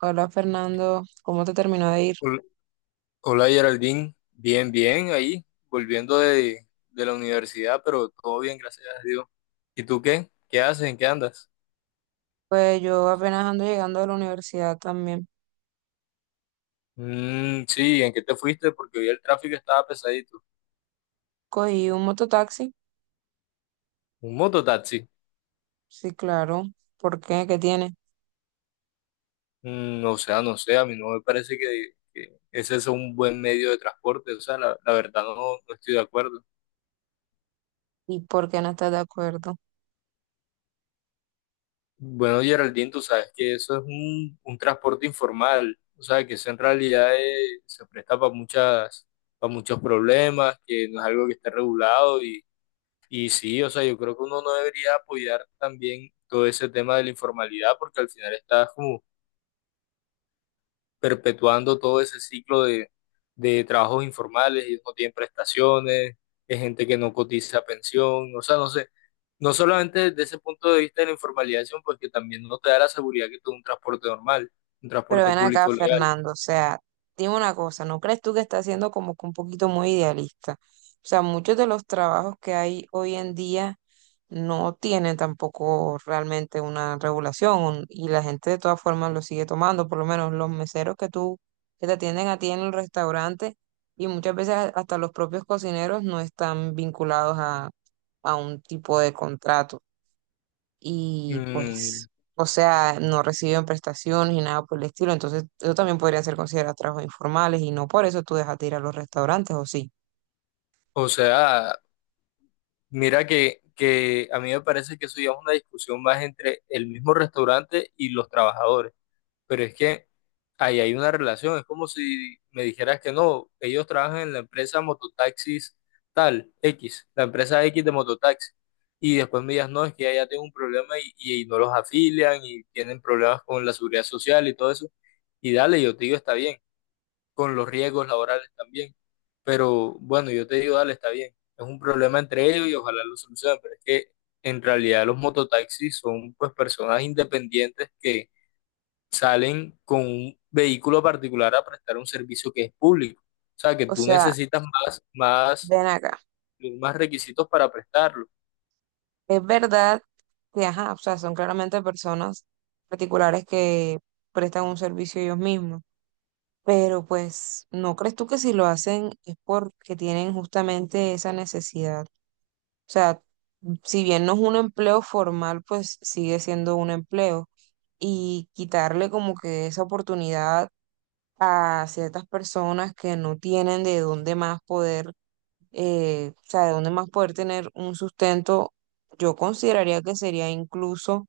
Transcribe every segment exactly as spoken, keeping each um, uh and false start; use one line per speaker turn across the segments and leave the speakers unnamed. Hola Fernando, ¿cómo te terminó de ir?
Hol- Hola Geraldine, bien, bien, ahí, volviendo de, de la universidad, pero todo bien, gracias a Dios. ¿Y tú qué? ¿Qué haces? ¿En qué andas?
Pues yo apenas ando llegando de la universidad también.
Mm, sí, ¿en qué te fuiste? Porque hoy el tráfico estaba pesadito.
Cogí un mototaxi,
¿Un mototaxi?
sí, claro. ¿Por qué? ¿Qué tiene?
Mm, o sea, no sé, a mí no me parece que, que ese es un buen medio de transporte, o sea, la, la verdad no, no estoy de acuerdo.
¿Y por qué no estás de acuerdo?
Bueno, Geraldine, tú sabes que eso es un, un transporte informal, o sea, que eso en realidad eh, se presta para muchas, para muchos problemas, que no es algo que esté regulado y, y sí, o sea, yo creo que uno no debería apoyar también todo ese tema de la informalidad porque al final estás como perpetuando todo ese ciclo de, de trabajos informales, ellos no tienen prestaciones, es gente que no cotiza pensión, o sea, no sé. No solamente desde ese punto de vista de la informalización, porque también no te da la seguridad que tú un transporte normal, un
Pero
transporte
ven acá,
público legal.
Fernando, o sea, dime una cosa, ¿no crees tú que está siendo como que un poquito muy idealista? O sea, muchos de los trabajos que hay hoy en día no tienen tampoco realmente una regulación un- y la gente de todas formas lo sigue tomando, por lo menos los meseros que tú, que te atienden a ti en el restaurante y muchas veces a- hasta los propios cocineros no están vinculados a, a un tipo de contrato y
Mm,
pues, o sea, no reciben prestaciones ni nada por el estilo. Entonces, eso también podría ser considerado trabajos informales y no por eso tú dejas de ir a los restaurantes, ¿o sí?
o sea, mira que, que a mí me parece que eso ya es una discusión más entre el mismo restaurante y los trabajadores. Pero es que ahí hay una relación, es como si me dijeras que no, ellos trabajan en la empresa mototaxis tal, X, la empresa X de mototaxi, y después me digas, no, es que ya tengo un problema y, y, y no los afilian y tienen problemas con la seguridad social y todo eso, y dale, yo te digo, está bien, con los riesgos laborales también, pero bueno, yo te digo, dale, está bien, es un problema entre ellos y ojalá lo solucionen, pero es que en realidad los mototaxis son pues personas independientes que salen con un vehículo particular a prestar un servicio que es público. O sea, que
O
tú
sea,
necesitas más, más,
ven acá.
más requisitos para prestarlo.
Es verdad que, ajá, o sea, son claramente personas particulares que prestan un servicio ellos mismos. Pero pues, ¿no crees tú que si lo hacen es porque tienen justamente esa necesidad? O sea, si bien no es un empleo formal, pues sigue siendo un empleo, y quitarle como que esa oportunidad a ciertas personas que no tienen de dónde más poder, eh, o sea, de dónde más poder tener un sustento, yo consideraría que sería incluso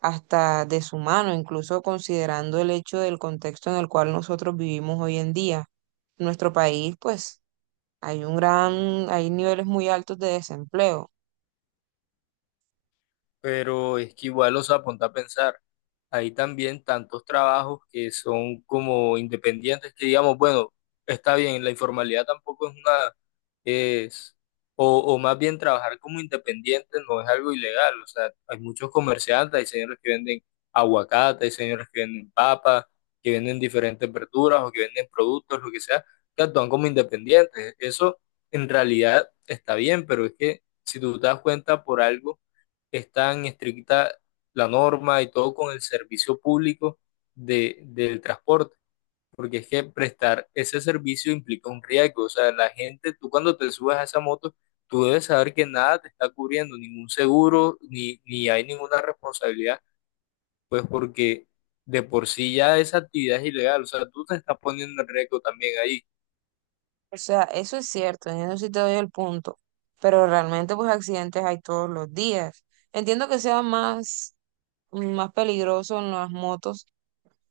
hasta deshumano, incluso considerando el hecho del contexto en el cual nosotros vivimos hoy en día. En nuestro país, pues, hay un gran, hay niveles muy altos de desempleo.
Pero es que igual, o sea, ponte a pensar, Hay también tantos trabajos que son como independientes que digamos, bueno, está bien, la informalidad tampoco es una, es, o, o más bien trabajar como independiente no es algo ilegal. O sea, hay muchos comerciantes, hay señores que venden aguacate, hay señores que venden papas, que venden diferentes verduras o que venden productos, lo que sea, que actúan como independientes. Eso en realidad está bien, pero es que si tú te das cuenta por algo están estricta la norma y todo con el servicio público de, del transporte, porque es que prestar ese servicio implica un riesgo. O sea, la gente, tú cuando te subes a esa moto, tú debes saber que nada te está cubriendo, ningún seguro, ni, ni hay ninguna responsabilidad, pues porque de por sí ya esa actividad es ilegal. O sea, tú te estás poniendo en riesgo también ahí.
O sea, eso es cierto, en eso sí te doy el punto, pero realmente pues accidentes hay todos los días. Entiendo que sea más, más peligroso en las motos,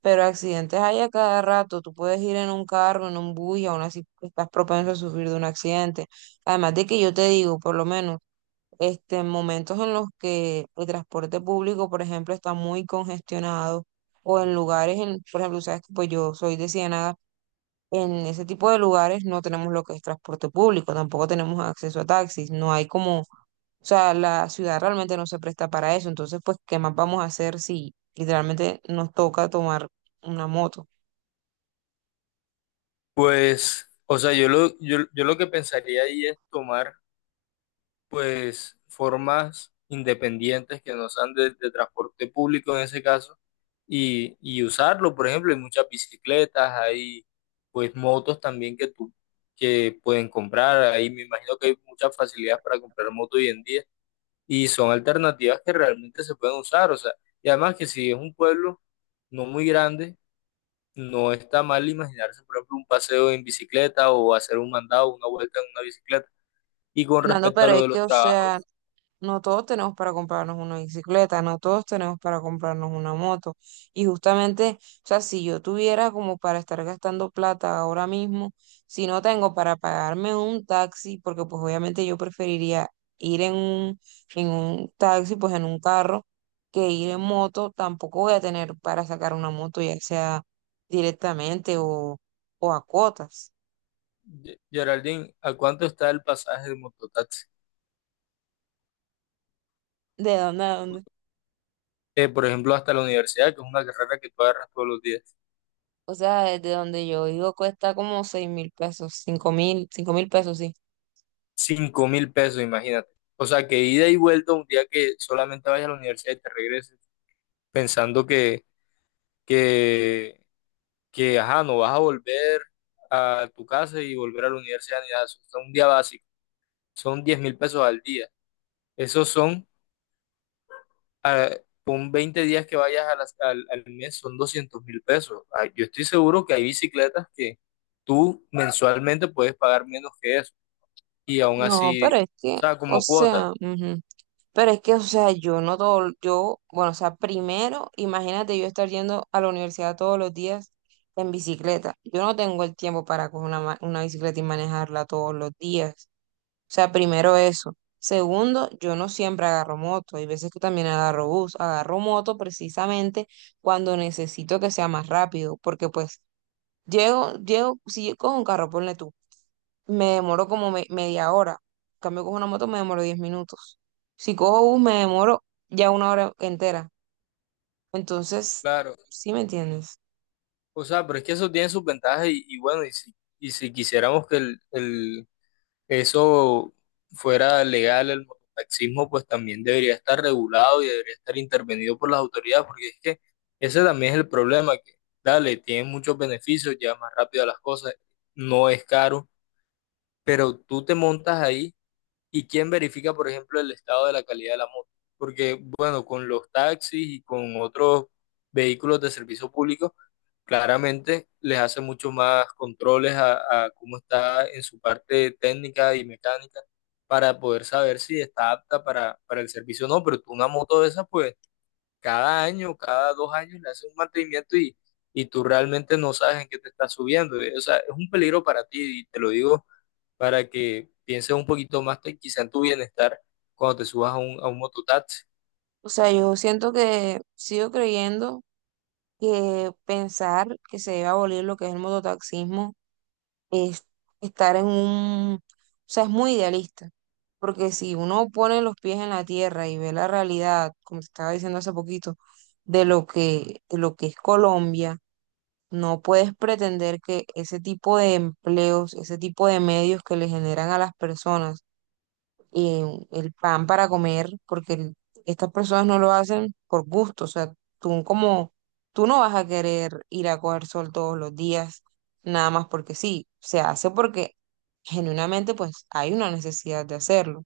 pero accidentes hay a cada rato. Tú puedes ir en un carro, en un bus y aún así estás propenso a sufrir de un accidente. Además de que yo te digo, por lo menos, este, en momentos en los que el transporte público, por ejemplo, está muy congestionado o en lugares, en, por ejemplo, sabes que pues yo soy de Ciénaga. En ese tipo de lugares no tenemos lo que es transporte público, tampoco tenemos acceso a taxis, no hay como, o sea, la ciudad realmente no se presta para eso, entonces pues, ¿qué más vamos a hacer si literalmente nos toca tomar una moto?
Pues, o sea, yo lo, yo, yo lo que pensaría ahí es tomar pues formas independientes que no sean de, de transporte público en ese caso y, y usarlo. Por ejemplo, hay muchas bicicletas, hay pues motos también que tú que pueden comprar. Ahí me imagino que hay muchas facilidades para comprar moto hoy en día y son alternativas que realmente se pueden usar. O sea, y además que si es un pueblo no muy grande, no está mal imaginarse, por ejemplo, un paseo en bicicleta o hacer un mandado, una vuelta en una bicicleta. Y con
Fernando,
respecto a
pero
lo
es
de los
que, o
trabajos,
sea, no todos tenemos para comprarnos una bicicleta, no todos tenemos para comprarnos una moto. Y justamente, o sea, si yo tuviera como para estar gastando plata ahora mismo, si no tengo para pagarme un taxi, porque pues obviamente yo preferiría ir en un, en un taxi, pues en un carro, que ir en moto, tampoco voy a tener para sacar una moto, ya sea directamente o, o a cuotas.
Ye- Geraldine, ¿a cuánto está el pasaje de mototaxi?
¿De dónde a dónde?
Eh, por ejemplo, hasta la universidad, que es una carrera que tú agarras todos los días.
O sea, desde donde yo vivo cuesta como seis mil pesos, cinco mil, cinco mil pesos, sí.
Cinco mil pesos, imagínate. O sea, que ida y vuelta un día que solamente vayas a la universidad y te regreses, pensando que, que, que, ajá, no vas a volver a tu casa y volver a la universidad ni nada. Eso es un día básico. Son diez mil pesos al día. Esos son ah, con veinte días que vayas a las- al, al mes son doscientos mil pesos. Ah, yo estoy seguro que hay bicicletas que tú mensualmente puedes pagar menos que eso y aún
No, pero
así,
es
o
que,
sea,
o
como cuota,
sea, ujú. Pero es que, o sea, yo no todo, yo, bueno, o sea, primero, imagínate yo estar yendo a la universidad todos los días en bicicleta. Yo no tengo el tiempo para coger una, ma- una bicicleta y manejarla todos los días. O sea, primero eso. Segundo, yo no siempre agarro moto. Hay veces que también agarro bus. Agarro moto precisamente cuando necesito que sea más rápido, porque pues llego, llego, si yo cojo un carro, ponle tú, me demoro como me- media hora. En cambio, cojo una moto, me demoro diez minutos. Si cojo bus, me demoro ya una hora entera. Entonces,
claro.
¿sí me entiendes?
O sea, pero es que eso tiene sus ventajas y, y bueno, y si, y si quisiéramos que el, el eso fuera legal, el mototaxismo pues también debería estar regulado y debería estar intervenido por las autoridades, porque es que ese también es el problema, que dale, tiene muchos beneficios, lleva más rápido a las cosas, no es caro, pero tú te montas ahí y quién verifica, por ejemplo, el estado de la calidad de la moto, porque bueno, con los taxis y con otros vehículos de servicio público, claramente les hace mucho más controles a, a cómo está en su parte técnica y mecánica para poder saber si está apta para, para el servicio o no, pero tú una moto de esas, pues cada año, cada dos años le haces un mantenimiento y, y tú realmente no sabes en qué te estás subiendo. O sea, es un peligro para ti y te lo digo para que pienses un poquito más te- quizá en tu bienestar cuando te subas a un, a un mototaxi.
O sea, yo siento que sigo creyendo que pensar que se debe abolir lo que es el mototaxismo es estar en un, o sea, es muy idealista, porque si uno pone los pies en la tierra y ve la realidad, como te estaba diciendo hace poquito, de lo que, de lo que es Colombia, no puedes pretender que ese tipo de empleos, ese tipo de medios que le generan a las personas, eh, el pan para comer, porque el- estas personas no lo hacen por gusto, o sea, tú como, tú no vas a querer ir a coger sol todos los días, nada más porque sí, se hace porque genuinamente pues hay una necesidad de hacerlo.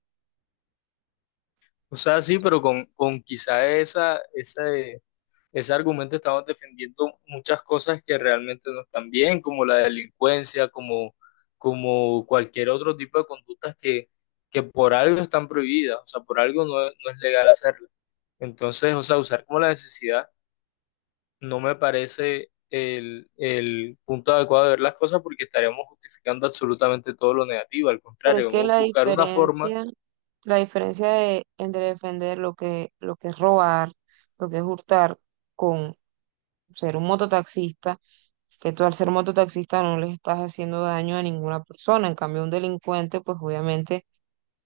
O sea, sí, pero con, con quizá esa, esa, ese argumento estamos defendiendo muchas cosas que realmente no están bien, como la delincuencia, como, como cualquier otro tipo de conductas que, que por algo están prohibidas, o sea, por algo no, no es legal hacerlo. Entonces, o sea, usar como la necesidad no me parece el, el punto adecuado de ver las cosas porque estaríamos justificando absolutamente todo lo negativo, al
Pero es
contrario,
que
vamos a
la
buscar una forma.
diferencia, la diferencia de, entre defender lo que, lo que es robar, lo que es hurtar, con ser un mototaxista, que tú al ser mototaxista no le estás haciendo daño a ninguna persona, en cambio un delincuente pues obviamente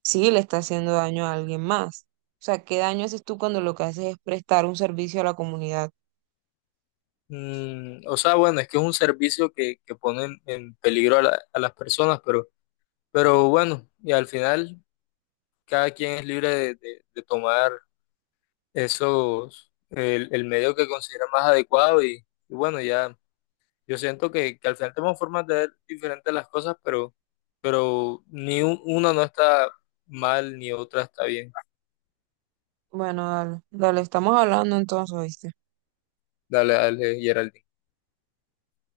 sí le está haciendo daño a alguien más. O sea, ¿qué daño haces tú cuando lo que haces es prestar un servicio a la comunidad?
Mm, o sea, bueno, es que es un servicio que, que pone en peligro a la- a las personas, pero Pero bueno, y al final cada quien es libre de, de- de tomar esos, el, el medio que considera más adecuado y, y bueno, ya yo siento que, que al final tenemos formas de ver diferentes las cosas, pero, pero ni un- una no está mal ni otra está bien.
Bueno, dale, dale, estamos hablando entonces, ¿oíste?
Dale, dale, Geraldine.